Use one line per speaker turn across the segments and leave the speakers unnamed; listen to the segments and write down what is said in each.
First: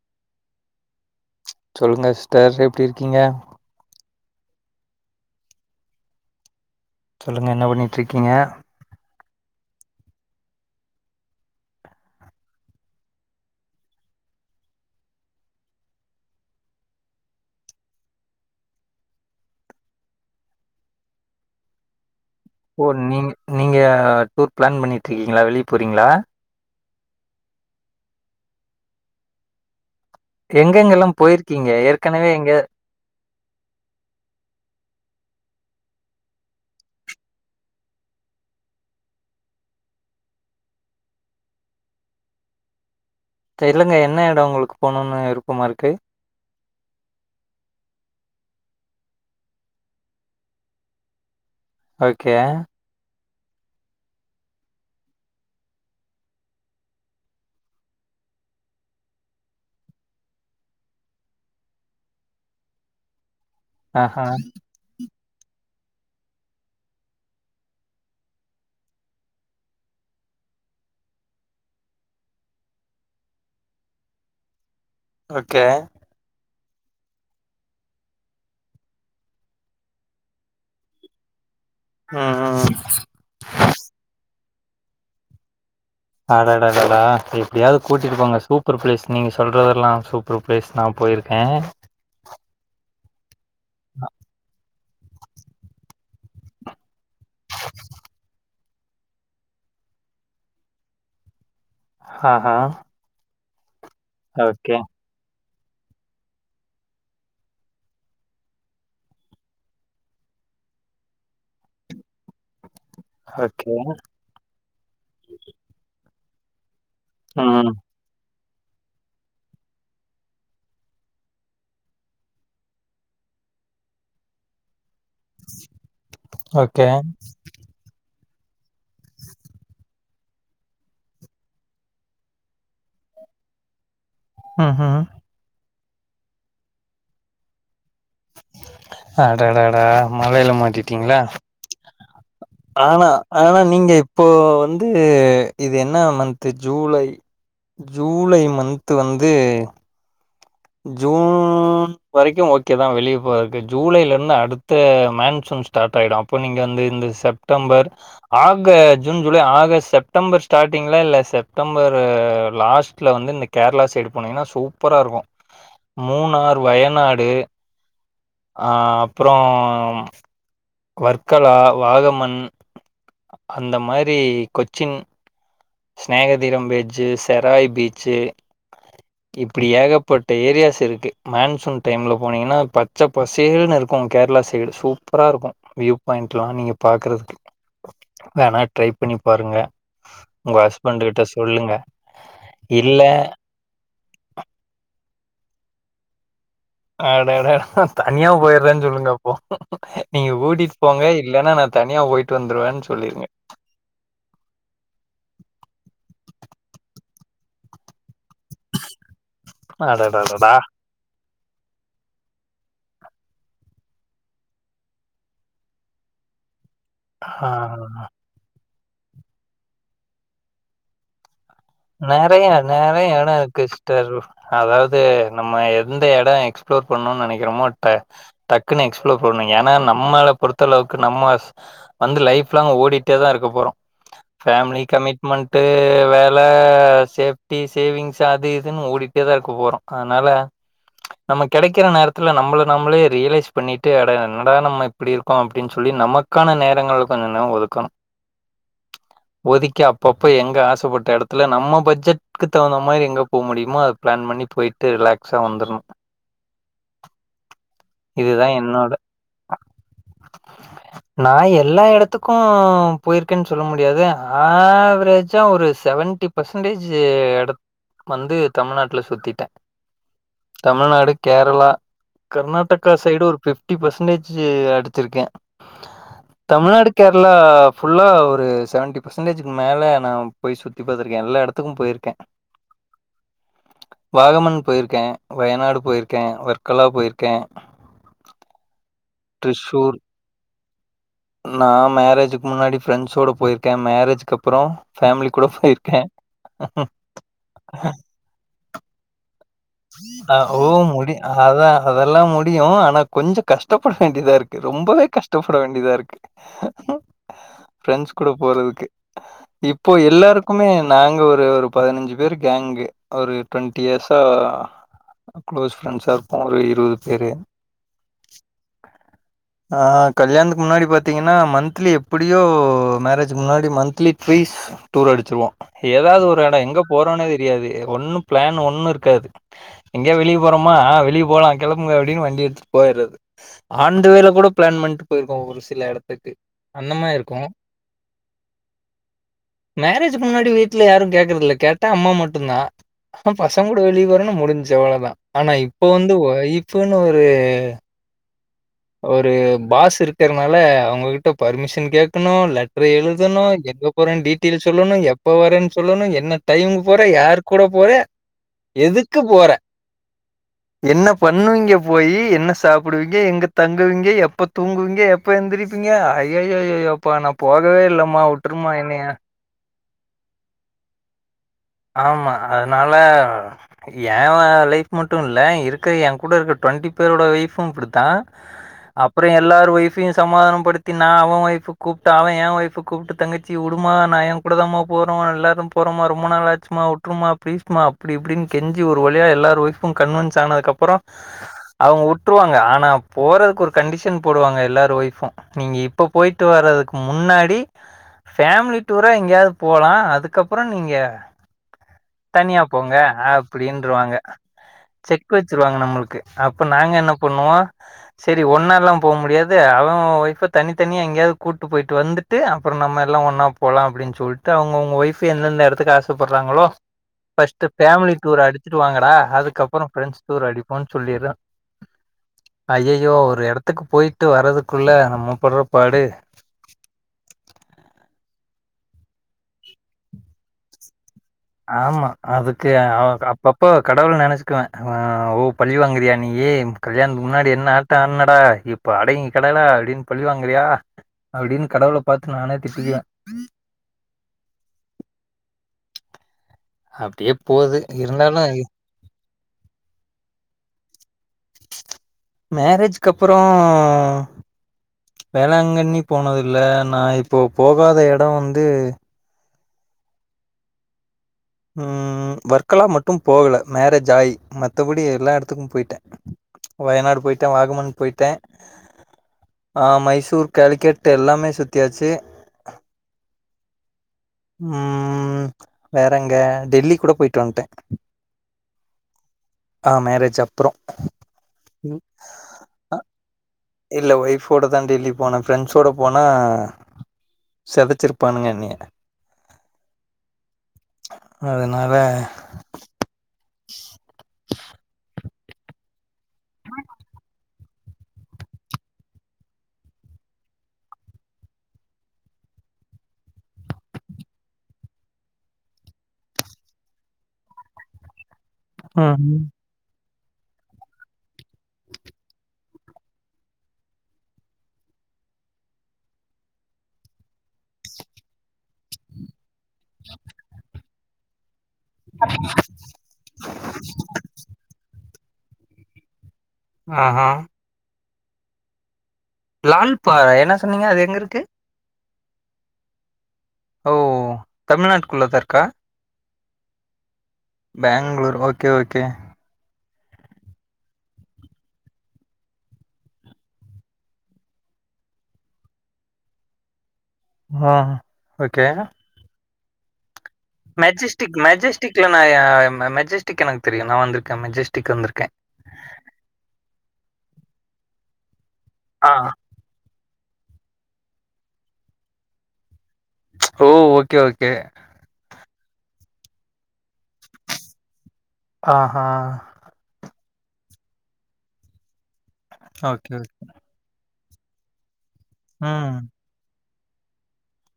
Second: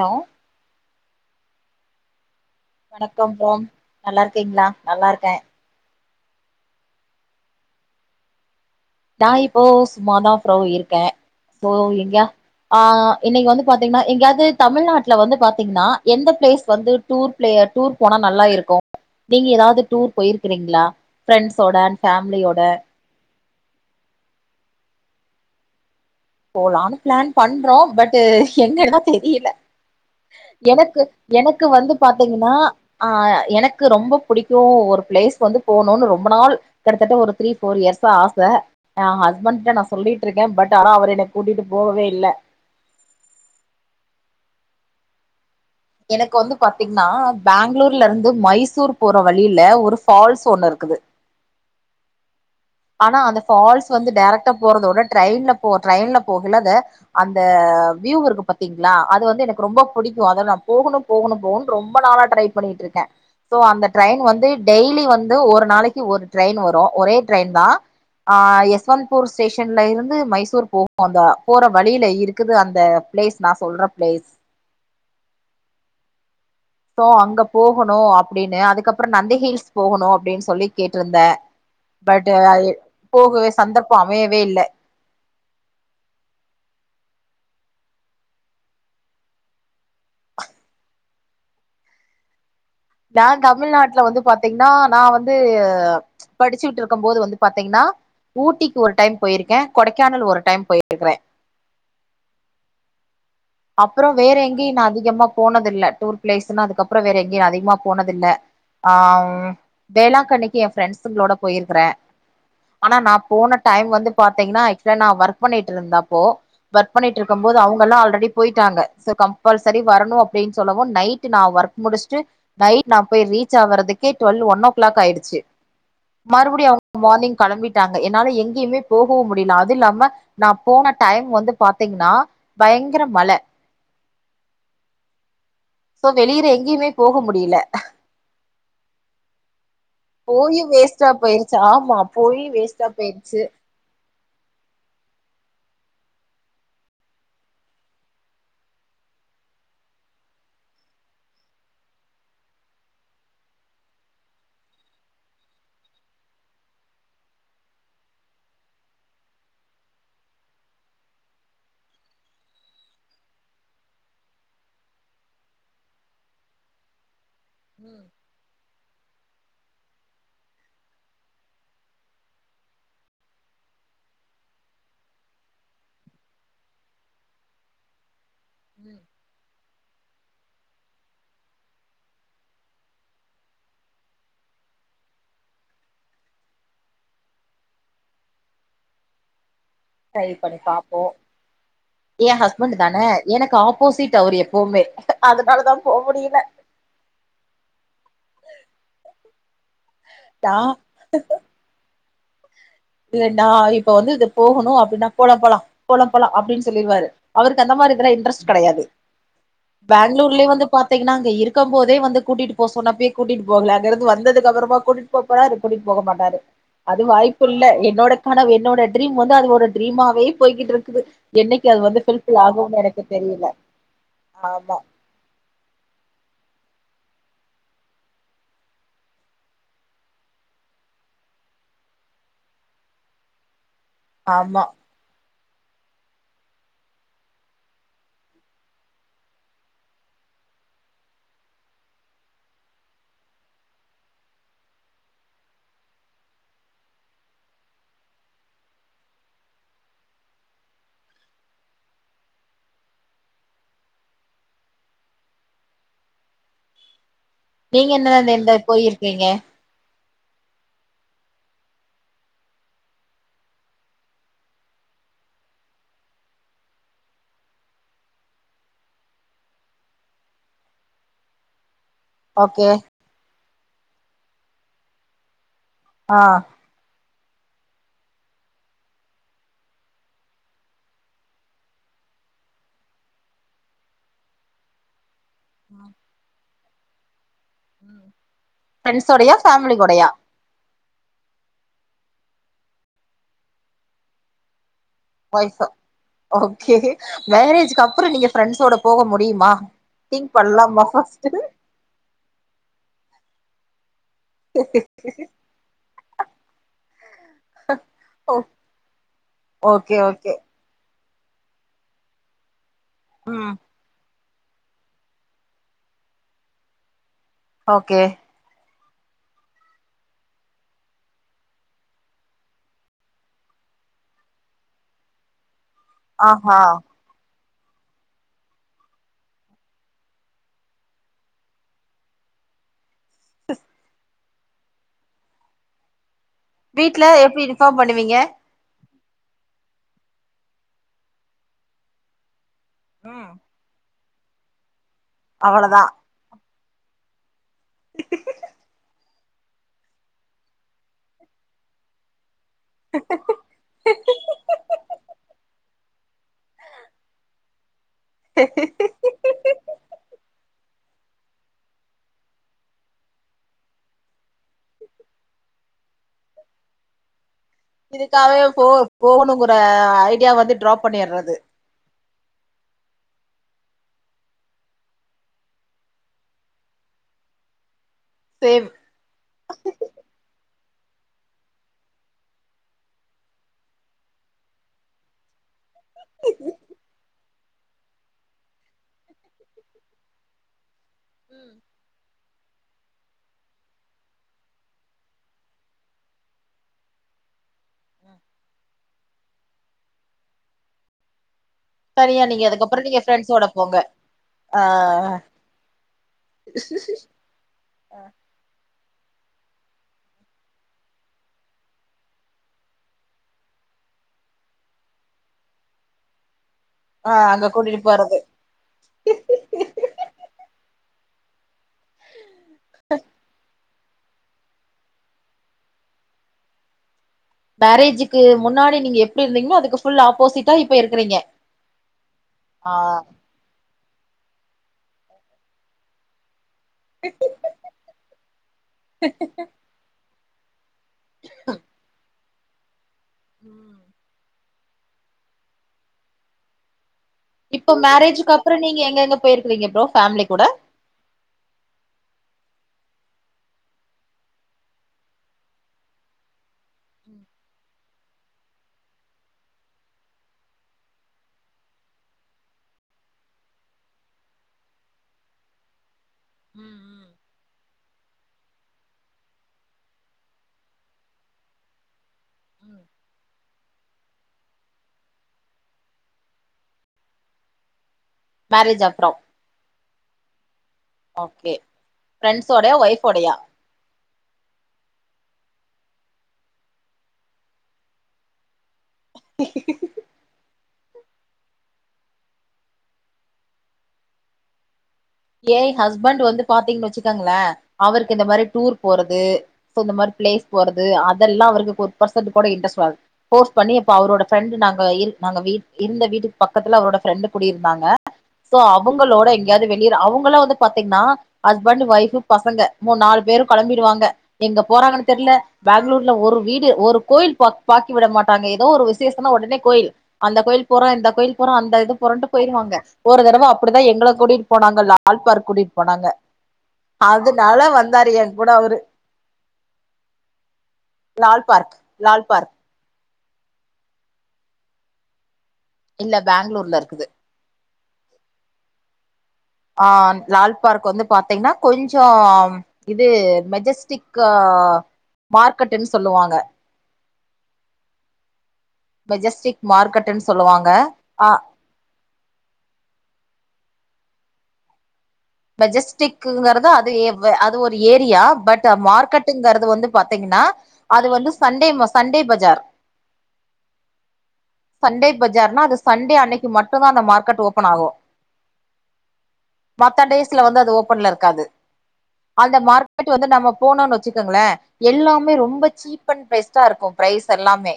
Hello
சொல்லுங்க sister இருக்கீங்க
வணக்கம் ப்ரோ நல்லா இருக்கீங்களா நல்லா இருக்க
சொல்லுங்க என்ன பண்ணிட்டு இருக்கீங்க
நா இப்போ சும்மாதா ஃப்ரோ இருக்கே சோ எங்கயா ஆ இன்னைக்கு வந்து பாத்தீங்கன்னா எங்கயாது தமிழ்நாட்ல வந்து பாத்தீங்கன்னா எந்த பிளேஸ் வந்து டூர் பிளேயர் டூர் போனா நல்லா இருக்கும் நீங்க ஏதாவது டூர் போயிருக்கிறீங்களா ஃபிரெண்ட்ஸோட அண்ட் ஃபேமிலியோட
ஓ நீ நீங்க டூர் பிளான் பண்ணிட்டு இருக்கீங்களா வெளிய போறீங்களா
போலான்னு பிளான் பண்றோ பட்டு எங்கன்னா தெரியல எனக்கு
எங்கெங்கெல்லா
எனக்கு
போயிருக்கீங்க
வந்து
ஏற்கனவே எங்க
பாத்தீங்கன்னா ஆ எனக்கு ரொம்ப புடிக்கும் ஒரு பிளேஸ் வந்து போணுன்னு ரொம்ப நாள் கிட்டத்தட்ட ஒரு த்ரீ ஃபோர் இயர்ஸ் ஆச ஏ ஹஸ்பண்ட்ட நா சொல்லிட்டு இருக்க பட் ஆனா அவர் இன்னு கூட்டிட்டு போவே இல்ல
தெரிலங்க என்ன எடோ உங்களுக்கு போணுன்னு விருப்பமா இருக்கு
எனக்கு வந்து பாத்தீங்கன்னா பேங்களூர்ல இருந்து மைசூர் போற வழியில ஒரு ஃபால்ஸ் ஒன்னு இருக்குது
ஓகே
ஆனா அந்த ஃபால்ஸ் வந்து டேரெக்டா போறதோட ட்ரெயின்ல போ ட்ரெயின்ல போகல அத அந்த வியூ இருக்கு பாத்தீங்களா அது வந்து எனக்கு ரொம்ப புடிக்கும் அதா நா போகணு போகணு போகணுன் ரொம்ப நாளா ட்ரை பண்ணிட்டு இருக்க சோ அந்த ட்ரெயின்
ஆஹா
வந்து டெய்லி வந்து ஒரு நாளைக்கு ஒரு ட்ரெயின் வரு ஒரே ட்ரெயின் தா ஆ யஸ்வந்த்பூர் ஸ்டேஷன்ல இருந்து மைசூர் போகும் அந்த போற வழியில இருக்குது அந்த பிளேஸ் நா சொல்ற பிளேஸ்
ஓகே
அபப்ற அங்க போகணு அப்டின்னு அதுக்கப்பறம் நந்தி ஹீல்ஸ் போகணும் அப்டின்னு சொல்லி கேட்டிருந்த பட்டு
ம் ம்
போகவே சந்தர்ப்ப அமையவே இல்ல
அடாடடாடா எப்டியாவது கூட்டிட்டு போங்க சூப்பர் பிளேஸ் நீங்க சொல்றதெல்லாம் சூ ப்பர் ப்ளேஸ் நா போயிருக்கே
நா தமிழ்நாட்ல வந்து பாத்தீங்கன்னா நா வந்து படிச்சுக்கிட்டு இருக்கும் போது வந்து பாத்தீங்கன்னா ஊட்டிக்கு ஒரு டைம் போயிருக்கே கொடைக்கானல் ஒரு டைம் போயிருக்கறே
ஆஹ
அப்ற வேற எங்கியு நா அதிகமா போனது இல்ல டூர் பிளேஸ்ன்னு அதுக்கப்ற வேற எங்கியு நா அதிகமா போனதுல்ல ஆ வேளாங்கண்ணிக்கு என் ஃப்ரெண்ட்ஸுங்களோட போயிருக்கிறே ஆனா நா போன
ஓகே
டைம் வந்து பாத்தீங்கன்னா ஆக்சுவலா நா ஒர்க் பண்ணிட்டு இருந்த அப்போ ஒர்க் பண்ணிட்டு இருக்கும் போது
ம்
அவுங்கள்லா ஆல்ரெடி போயிட்டாங்க சோ கம்பல்சரி வரணு அப்டின்னு சொல்லவு நைட் நா ஒர்க் முடிச்சுட்டு நைட் நா போய் ரீச் ஆவறதுக்கே டுவெல் ஒன் ஓ கிளாக் ஆயிடுச்சு மறுபடியு
ஓகே
அவுங்க மார்னிங் கெளம்பிட்டாங்க என்னால எங்கயுமே போகவு முடில அது இல்லாம நா போன டைம் வந்து பாத்தீங்கன்னா பயங்கர மழ
ம் ஹு ஹு
சோ வெளியில எங்கியுமே போக முடில
அடாடடா மழயில
போயு வேஸ்ட்டா
மாட்டிட்டிங்களா
போயிருச்சு ஆமா போய் வேஸ்ட்
ஆனா ஆனா நீங்க இப்போ வந்து இது என்ன மந்த்து ஜூலை ஜூலை மந்த்து வந்து ஜூன் இப்ப வரைக்கு ஓகே தா வெளியே போறக்கு ஜூலைலருந்து அடுத்த மேன் சூன் ஸ்டார்ட் ஆகிடு அப்ப நீங்க வந்து இந்த செப் டம்பர் ஆக ஜூன் ஜூலை ஆகஸ் செப்டம்பர் ஸ்டார்ட்டிங்ல இல்ல செப்டம்பர் லாஸ்ட்ல வந்து இந்த கேர்ளா சைடு போனீங்கன்னா சூப்பரா இருக்கு மூணார் வயநாடு
ம்
ஆ அப்றோ வர்க்கலா வாகமன் அந்த மாரி கொச்சின் ஸ்நேகதீரம் பீச்சு செராய் பீச்சு இப்
ம்
இப்டி ஏகப்பட்ட ஏரியாஸ் இருக்கு மான்சூன் டைம்ல போனீங்கன்னா பச்ச பசேள்ன்னு இருக்கு கேர்ளா சைடு சூப் ப்பரா இருக்கு வியூ பாயிண்ட்டெலா நீங்க பாக்கறதுக்கு வேணா ட்ரை பண்ணி பாருங்க
ட்ரைப்
உங்க
பண்ணிப் பாப்போ
ஹஸ்பண்ட் கிட்ட சொல்லுங்க
எ ஹஸ்பண்ட்
இல்ல
தானே எனக்கு ஆப் போசிட் அவர் எப்பவுமே அதனால தா போ முடில
அடடா தனியா போய்றேன்னு சொல்லுங்க அப்போ நீங்க
நா
கூட்டிட்டு போங்க இல்லன்னா நா தனியா போயி ட்டு வந்துருவன்
இல்லன்னா இப்ப வந்து இது போகணு அப்டின்னா போலா போலா போல போலா அப்டின்னு சொல்லிருவாறு அவருக்கு அந்த மாரி இதல இன்ட்ரெஸ்ட் கெடயாது பெங்ளூர்லே
அடடடடா
வந்து பாத் பாத்தீங்கனா அங்க இருக்கு போதே வந்து கூட்டிட்டு போ சொன்ன அப்பவே கூட்டிட்டு போகல அங்க இருந்து வந்தது அப்பறமா கூட்டிட் போ போறா கூட்டி போக மாட்டாரு அது வ குள்ள
ஆ
என்னோட கனவு என்னோட ட்ரீம் வந்து அது ஒரு ட்ரீமாவே போய்கிட்டு இருக்குது என்னைக்கி அது வந்
நெறய நெறய எட இருக்கு சிஸ்டர்
ஆமா
அதாவது நம்ம எந்த எட எக்ஸ்பிளோர் பண்ணணுன்னு நெனக்கிறமோ ட்ட டக்குன்னு எக்ஸ்ப்ளோ பண்ணனு ஏனா நம்மல பொறுத்தளவுக்கு நம்ம வந்து லைஃப் லாங் ஓடிட்டே தா இருக்க போறோ
ஆமா
ஃபேமிலி கமிட்மெண்ட்டு வே நல்ல சேஃப்டி சேவிங்ஸ்சு அது இதுன்னு ஓடிகிட்டே தா இருக்க போறோ அதுனால நம்ம கெடக்கிற நேரத்துல நம்மள நம்மளே ரியலைஸ் பண்ணிட்டு அட என்ட நம்ம இப்டி இருக்கோ அப்டின்னு சொல்லி நமக்கான நேரங்கள கொஞ்ச நேர ஒதுக்கணு ஒதிக்கி அப்பப்ப எங்க ஆசைப்பட்ட எடத் துல நம்ம பட்ஜெட்க்கு தகுந்த மாரி எங்க போ முடியுமோ அது பிளான் பண்ணி போயிட்டு ரிலாக்ஸா வந்துரனு
நீங்க என்னதா இந்த
இதுதா
எந்த
என்னோட
போயிருக்கீங்க
நா எல்லா எடத்துக்கு போயிருக்கேன்னு சொல்ல முடியாது ஆவ்ரேஜ்ஜா ஒரு சவன் டிப் பர்சன்டேஜ்சு எடத் வந்து தமிழ்நாட்டுல சுத்திட்டே தமிழ்நாடு கேரளா
ஓகே
கர்நாடகா சைடு ஒரு ஃபிப்டி பெர்சன்டேஜ்சு அடிச்சிருக்கே
ஆ
தமிழ்நாடு கேர்ளா ஃபுல்லா ஒரு செவன்டி பர்சன்டேஜ்க்கு மேல நா போய் சுத் தி பாத்திருக்கே எல்லா எடத்துக்கு போயிருக்கே வாகமன் போயிருக்கே வயநாடு
ம்
போயிருக்கே வர்க்கலா போயிருக்கே
ம். ஃப்ரெண்ட்ஸோடயா ஃபேமிலி
ட்ரிசூர்
கூடயா
நா மேரேஜ்க்கு முன்னாடி பிரெண்ஸ்சோட போயிருக்கே மேரேஜ்க்கு அப்பற ஃபேமிலி கூட
ஒய்ஃப்
போயிருக்கே
ஓகே மேரேஜ்க்கு அப்பற நீங்க பிரெண்ஸோட போக முடியுமா திங்க்
அ ஓ
பண்லாமா
முடி
ஃபஸ்ட்டு
அதா அதெல்லா முடியு ஆனா கொஞ்ச கஷ்டப்பட வேண்டியதா இருக் ரொம்பவே கஷ்டப்பட வேண்டியதா இருக்கு ஃப்ரெண்ட்ஸ் கூட
ஓ
போறதுக்கு இப்போ
ஓகே ஓகே
எல்லாருக் குமே நாங்க ஒரு ஒரு பதினஞ்சு பேரு கேங்கு ஒரு
ம்
ட்வெண்ட்டி இயர்ஸா க்ளோஸ் ப்ரெண்ட்ஸா இருப்போ ஒரு இருவது பேரு
ஓகே
ஆ கல்யாணத்துக்கு முன்னாடி பாத்தீங்கன்னா மன்த்லி எப்படியோ மேரேஜ்க்கு முன்னாடி மன்த்லி ட்வீஸ் டூர் அடிச்சிருவோ ஏதாது ஒரு
ஆஹா
எடோ எங்க போறோன்னே தெரியாது ஒண்ணு ப்ளான் ஒண்ணு இருக்காது எங்காது வெளிய போறோமா ஆ வெளிய போலா கெளம்புங்க அப்டின் வண்டி எடுத்துட்டுப் போயற்ரது ஆன் த வேலக் கூட ப்ளான் பண்ட்டு போயிருக்கோ ஒரு சில எடத்துக்கு அந்த
வீட்ல
மார் இருக்கு
எப்டி இன்ஃபார்ம் பண்ணுவீங்க
மேரேஜுக்கு முன்னாடி வீட்ல யாரு கேக்குறதில்ல கேட்டா அம்மா மட்டுதா
ம்
ஆனா பசங்க கூட வெளிய போறேன்னு முடிஞ்சு அவ்ளதா ஆனா
அவ்வளதா
இப்ப வந்து ஒய் ஃபுனு ஒரு
ஹிஹி
ஒரு பாஸ் இருக்கறனால அவங்ககிட்ட பர்மிஷன் கேக்கணு லெட்ரு எழுதணு எங்க போற டீட்டெயில்ஸ் சொல்லணு எப்ப வரன் சொல்லணு என்ன டைமுக்கு போற யாரு கூட போற
க்ஹ் க்ஹ்
எதுக்கு போற என்ன பண்ணுவீங்க போயி என்ன சாப்புடுவீங்க எங்க தங்குவீங்க எப்ப தூங்குவீங்க எப்ப எந்திரிப்பீங்க ஐயய்யய்யோ ப்பா நா போகவே இல்லமா உட்ருமா என்னையா
ட ஐடியா வந்து டிராப் பண்ணிறது
ஆமா அதனால ஏ லைஃப் மட்டு இல்ல இருக்கிற எ கூட இருக்க ட்வெண்ட்டி பேரோட வைஃபு இப்டித்தா
சேம்
அப்புற எல்லாரு ஒய்ஃப்பையு சமாதான படுத்தி நா அவ ஒய்ஃபுக் கூப்ட்டு அவ என் ஒய்ஃபுக் கூப்ட்டு தங்கச்சி உடுமா நா எ கூடதமா போறோ எல்லாரு போறோமா ரொம்ப நாளாச்சு அம்மா ப்லீஸ்மா அப்டிஇப்டின் கெஞ்சி ஒரு வழியா எல்லாரு ஒய்ஃபு கன்வன்ஸ் ஆனதுக்கு அப்ற அவங்க உட்ருவாங்க ஆனா போறதுக்கு ஒரு கண்டிஷன் போடுவாங்க எல்லாரு ஒய்ஃபு நீங்க இப்ப போயிட்டு வரதுக்கு முன்னாடி ஃபேமிலி டூரா எங்கேயாவது போலா அதுக்கப்புற நீங்க
நீங்க
தனியா
அதுக்கப்புறோ
போங்க
நீங்க ஃப்ரெண்ட்ஸோட போங்க
அப்டின்றுவாங்க
ஆ
செக் வச்சிருவாங்க நம்மளுக்கு அப்ப நாங்க என்ன பண்ணுவோ சரி ஒன்னால்லா போ முடியாது அவ அவ ஒய்ஃப தனி தனியா எங்காயாவது கூட்டு போயிட்டு வந்துட் டு அப்பற நம்ம எல்லா ஒன்னா போலா அப்டின்னு சொல்ட்டு அவங்க அவங்க ஒயஃப் எந்தெந்த எடத்துக்கு ஆசைப்படுறாங்களோ
ஆ அங்க
பர்ஸ்டட்
கூட்டிட்டு
ஃபேமிலி
போறது
டூர் அடிச்சிட்டு வாங்கடா அதுக்கப்பற ஃப்ரெண்ட்ஸ் டூர் அடிப்போம்ன்னு சொல்லிரு ஐயையோ ஒரு எடத்துக்கு போயிட்டு வரதுக்குள்ள நம்ம பட்ற பாடு
மேரேஜிக்கு முன்னாடி நீங்க எப்டி இருந்தீங்கன்னோ அதுக்கு ஃபுல் ஆப்போசிட்டா இப்ப இருக்கறீங்க
ஆமா அதுக்கு அவ அப்ப அப் போ கடவுள நெனைச்சிக்குவே ஓ பழி வாங்குறியா நீயி கல்யாணத்துக்கு முன்னாடி என்ன ஆட்டா ஆனடா இப்ப அடங்கி கடடா அப்டின்னு பழிவாங்குரியா அப்டின் கடவுள பாத்து நானே திட்டிக்குவே
ம்
அப்
இப்ப மேரேஜிக்கு அப்ற நீங்க எங்க எங்க போயிருக்கிறீங்க ப்ரோ ஃபேமிலி கூட
மேரேஜிக்கு அப்ற வேளாங்கண்ணி போனது இல்லை நான்
ம்
இப்போ போகாத இடம் வந்து ம் வர்கலா மட்டும் போகலை மேரேஜ் ஆயி மத்தபடி எல்லா இடத்துக்கும் போயிட்டேன்
ம்
வயநாடு போயிட்டேன் வாகமன் போயிட்டேன் ஆ மைசூர் கேலிகெட்ட எல்லாமே சுத்தியாச்சு
ம்
ம் ப எங்க டெல்லி கூட போயிட்டு வந்துட்டேன்
மோரேஜ் அப்றம்
ஆ மேரேஜ் அப்பறம்
ஓகே ஃப்ரெண்ட்ஸோடயா ஒய்ஃபோடையா
இல்ல ஒய்ஃபோட தா டெல்லி போனேன் ஃப்ரெண்ட்ஸோட போனா செதச்சிருப்பானுங்க என்னிய
ஹ் ஹ் ஹ்
அதனால
ஏன் ஹஸ்பண்ட் வந்து பாத்தீங்கன்னு வச்சுக்காங்களேன் அவருக்கு இந்த மாரி டூர் போறது சோ இந்த மாரி பிளேஸ் போறது அதெல்லாம் அவருக்கு ஒரு பெர்சன்ட் கூட இன்ட்ரெஸ்ட் வ ஃபோர்ஸ் பண்ணி இப்ப அவரோட ஃபரெண்டு நாங்க இரு நாங்க வீ இருந்த வீட்டுக்கு பக்கத்துல அவரோட ஃப்ரெண்டு் குடி இருந்தாங்க சோ அவங்களோட
ம்
எங்கேயாவது வெளி [unintelligible] அவங்களா வந்து பாத்தீங்கன்னா ஹஸ்பண்ட் ஒய்ஃப் பசங்க மூணு நாலு பேரு கெளம்பிடுவாங்க எங்க போறாங்கன் தெர்ல பேங்ளூர்ல ஒரு வீடு ஒரு கோயில் பாக் பாக்கி விட மாட்டாங்க எதோ ஒரு விசேஷனா உடனே கோயில் அந்த கோயில் போறோ இந்த கோயில் போறோ அந்த இது போறன்ட்டு போயிருவாங்க ஒரு தடவ அப்டிதா எங்கள கூட்டிட் போனாங்க லால் பார்க் கூட்டிகிட்டு போனாங்க
ஆஹா
அதனால வந்தாரு ஏன் கூட அவரு
லால்பாறா என்ன சொன்னீங்க அது எங்க இருக்கு
லால் பார்க் லால் பார்க்
ஓ தமிழ்நாட்டுக்குள்ளதா இருக்கா
இல்ல பேங்ளூர்ல இருக்குது
பேங்ளூர் ஓகே ஓகே
ஆ லால் பார்க் வந்து பாத்தீங்கன்னா கொஞ்சம் இது மெஜஸ்டிக் ஆ மார்க்கெட்ன்னு சொல்லுவாங்க
ஹ ஓகே
மெஜஸ்டிக் மார்க்கெட்ன்னு சொல்லுவாங்க ஆ
டிக்ல நாய மெஜெஸ்டிக் எனக்கு தெரியும் நான் வந்துருக்கேன் மெஸ்டிக் வந்திருக்கேன்
மெஜஸ்டிக்ங்கறது அது அது ஒரு ஏரியா பட்டு
ஆ
மார்க்கெட்டுங்கறது வந்து பா திங்னா அது வந்து சண்டே மா சண்டே பஜார்
ஓ ஓகே ஓகே
சண்டே பஜார்னா அது சண்டே அன்னைக்கு மட்டும்தா அந்த மார்க்கெட் ஓபன் ஆகும்
ஆ ஹா
மத்த டேஸ்ல வந்து அது ஓபன்ல இருக்காது அந்த மார்க்கெட்
ஓகே
வந்து
ஓகே.
நம்ம போனோனு வச்சுக்கோங்களே எல்லாமே ரொம்ப
ம்
சீப் அண்ட் பெஸ்ட்டா இருக்கும் ப்ரைஸ் எல்லாமே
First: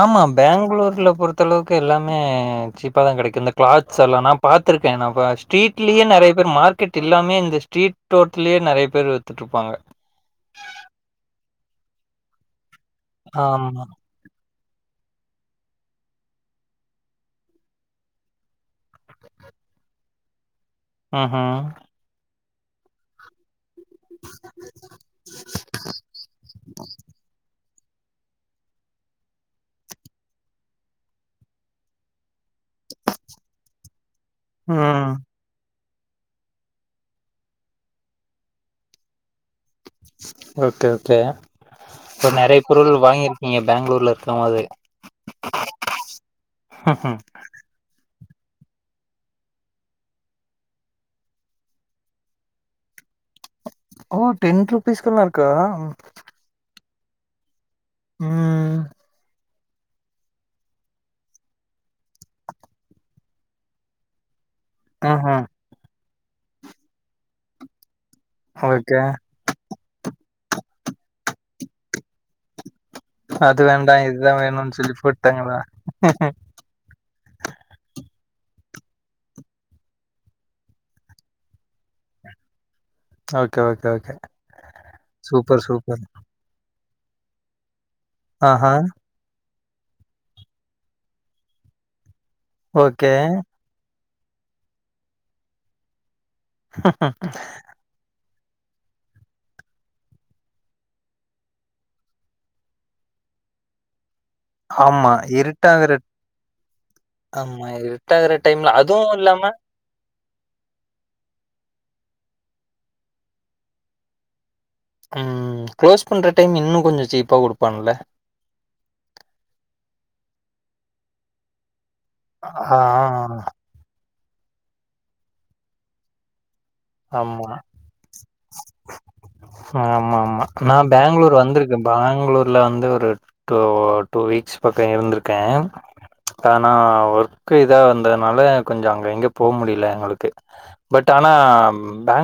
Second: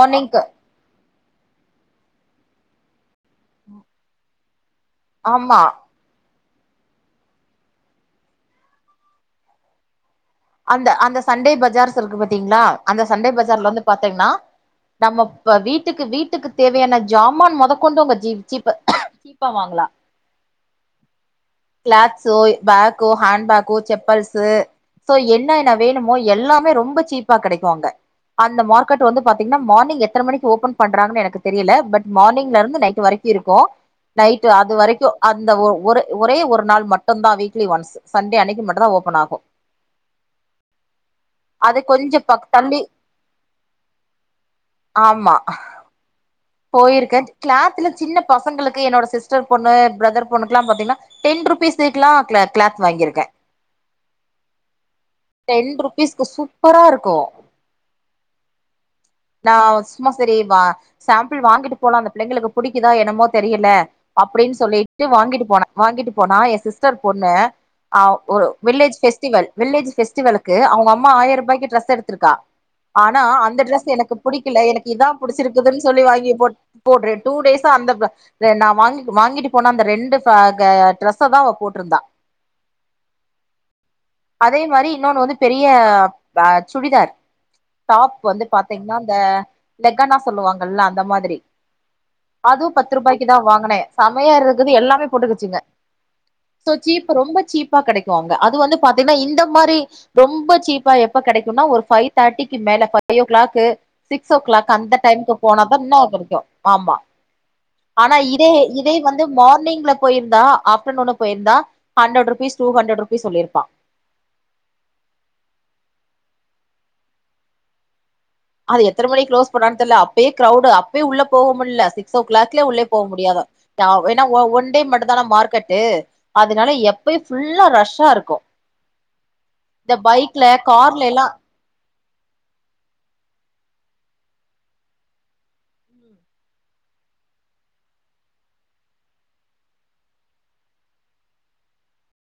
ஆமா பேங்ளூர்ல பொறுத்த அளவுக்கு எல்லாமே சீப்பா தா கெடைக்கு இந்த கிளாத்ஸ் எல்லானா பாத்துருக்கே நா
ஆமா
ஸ்ட்ரீட்ல இங்யே நெறைய பேர் மார்கெட் இல்லாமயே இந்த ஸ்டரீட்டோரத்லயே நெறைய பேர் வித்துட்ருப்பாங்க
அந்த அந்த சண்டே பஜார்ஸ் இருக்கு பாத்தீங்களா அந்த சண்டே பஜார்ல வந்து
ஆமா.
பாத்தீங்கன்னா நம்ம வீட்டுக்கு வீட்டுக்கு தேவயான ஜாமான் மொத கொண்டு உங்க ஜீ ஜீப்பு சீப்பா வாங்களா
ம் ஹும்
கிளாத்ஸோ பேக்கோ ஹாண் பேக்கு செப்பல்ஸ்சு என்ன என்ன வேணுமோ எல்லாமே ரொம்ப சீப்பா கெடைக்கு அங்க அந்த மார்க்கெட் வந்து பாத்திங்கன்னா மார்னிங் எத்தன மணிக்கு ஓப்பன் பண்றாங்கன் எனக்கு தெரியல பட் மார்னிங்ல இருந் து நைட் வரைக்கு இருக்கு நைட் அது வரைக்கு
ம்.
அது அந்த ஒ ஒரே ஒரு நாள் மட்டும்தா வீக்லி ஒன்ஸ் சண்டே அன்னைக்கு மட்டும்தா ஓப்பன் ஆகு
ஓகே ஓகே
அது கொஞ்ச
அப்போ
பக்
நெறைய
தள்ளி
பொருள் வாங்கிருக்கீங்க பெங்ளூர்ல இருக்க போது
ஆமா போயிருக்கே கிளாத்துல சின்ன பசங்களுக்கு என்னோட சிஸ்டர் பொண்ணு பிரதர் பொண்ணுக்குல்லா பாத்தீங்கன்னா டென் ருபீஸ் [unintelligible] கிளா கிளாத் வாங்கிருக்கே
ஓ டென் ருபீஸ்க்கலா இருக்கா
[unintelligible] சூ ப்பரா இருக்கு
உம்
நா சும்மா செரி வா சேம்பிள் வாங்கிட்டு போலா அந்த பிள்ளைங்களுக்கு புடிக்குதா என்னமோ தெரியல அப்டின்னு சொல்லிட்டு
ம்ஹ்ம்.
வாங்கிட்டு போனே வாங்கிட்டு போனா ஏ சிஸ்டர் பொண்ணு ஒரு வில்லேஜ்
ஓகே.
ஃபெஸ்ட்டிவல் வில்லேஜ் ஃபெஸ்டிவலுக்கு அவங்கம்மா ஆயரூபாய்க்கு டிரெஸ் எடுத்ருக்கா ஆனா அந்த
அது
ட்ரெஸ்
வேண்டாம்,
எனக்கு
இதுதான்
புடிக்கல
வேணும்னு
எனக்கு
சொல்லி
இதா
போட்டாங்களா?
புடிச்சிருக்குதுன்னு சொல்லி வாங்கி போட் போட்றே டூ டேஸா அந்த த நா வாங்கி வாங்கிட்டு போன அந்த ரெண்டு ப க ட்ரெஸ்ஸ தா அவ போட்ருந்தா
ஓகே, ஓகே, ஓகே.
அதே மாரி இன்னொன்னு வந்து
சூப்பர்,
பெரிய
சூப்பர்.
ப சுடிதார் டாப் வந்து
ஆஹா.
பாத்தீங்கனா இந்த லெக்கானா சொல்லுவாங்கல்ல அந்த மாதிரி அது பத்து ரூபாய்க்கி தா
ஓகே.
வாங்னே செமையா இருக்குது எல்லாமே போட்டுகிச்சுங்க சோ சீப் ரொம்ப சீப் பா கெடைக்கும் அங்க அது வந்து பாத்தீங்கன்னா இந்த மாரி ரொம்ப சீப்பா எப்ப கெடைக்கும்னா ஒரு ஃபைவ் தேட்டிக்கு மேல five o'clock six o'clock அந்த
ஆமா.
க்கு போனாதா
இருட்டாகுற
இன்ன கெடைக்கு ஆமா
ஆமா.
ஆனா
இருட்டாகுற
இதே
டைம்ல
இதே
அதுவும்
வந்து
இல்லாம
மார் னிங்ல போயிருந்தா ஆஃப்டநூன் போயிருந்தா hundred rupees two hundred rupees சொல்லிருப்பா
உம் க்ளோஸ் பண்ற டைம் இன்னு கொஞ்சோ சீப்பா குடுப்பான்ல
அது எத்தன மணி க்ளோஸ் பண்ணான் தெர்ல அப்பயே கிரௌவுடு அப்பயே உள்ள போகமுல்ல சிக்ஸ் ஓ கிளாக்ல
ஆ
உள்ளே போக முடியாதா ஏன்னா ஒன் டே மட்டும்தான மார்க்கெட்டு அதனால எப் பயு
ஆமா.
ஃபுல்லா ரஷ்ஷா இருக்கு இந்த பைக்ல கார்லல்லா
இந்த பெங்ளூர்ல வந்து ஒரு டு டூ வீக்ஸ் பக்கொ இருந்திருக்கே ஆனா ஒர்க்கு இதா வந்ததுனால கொஞ்சோ அங்க எங்க போ முடியல எங்களுக்கு பட் ஆனா பேங்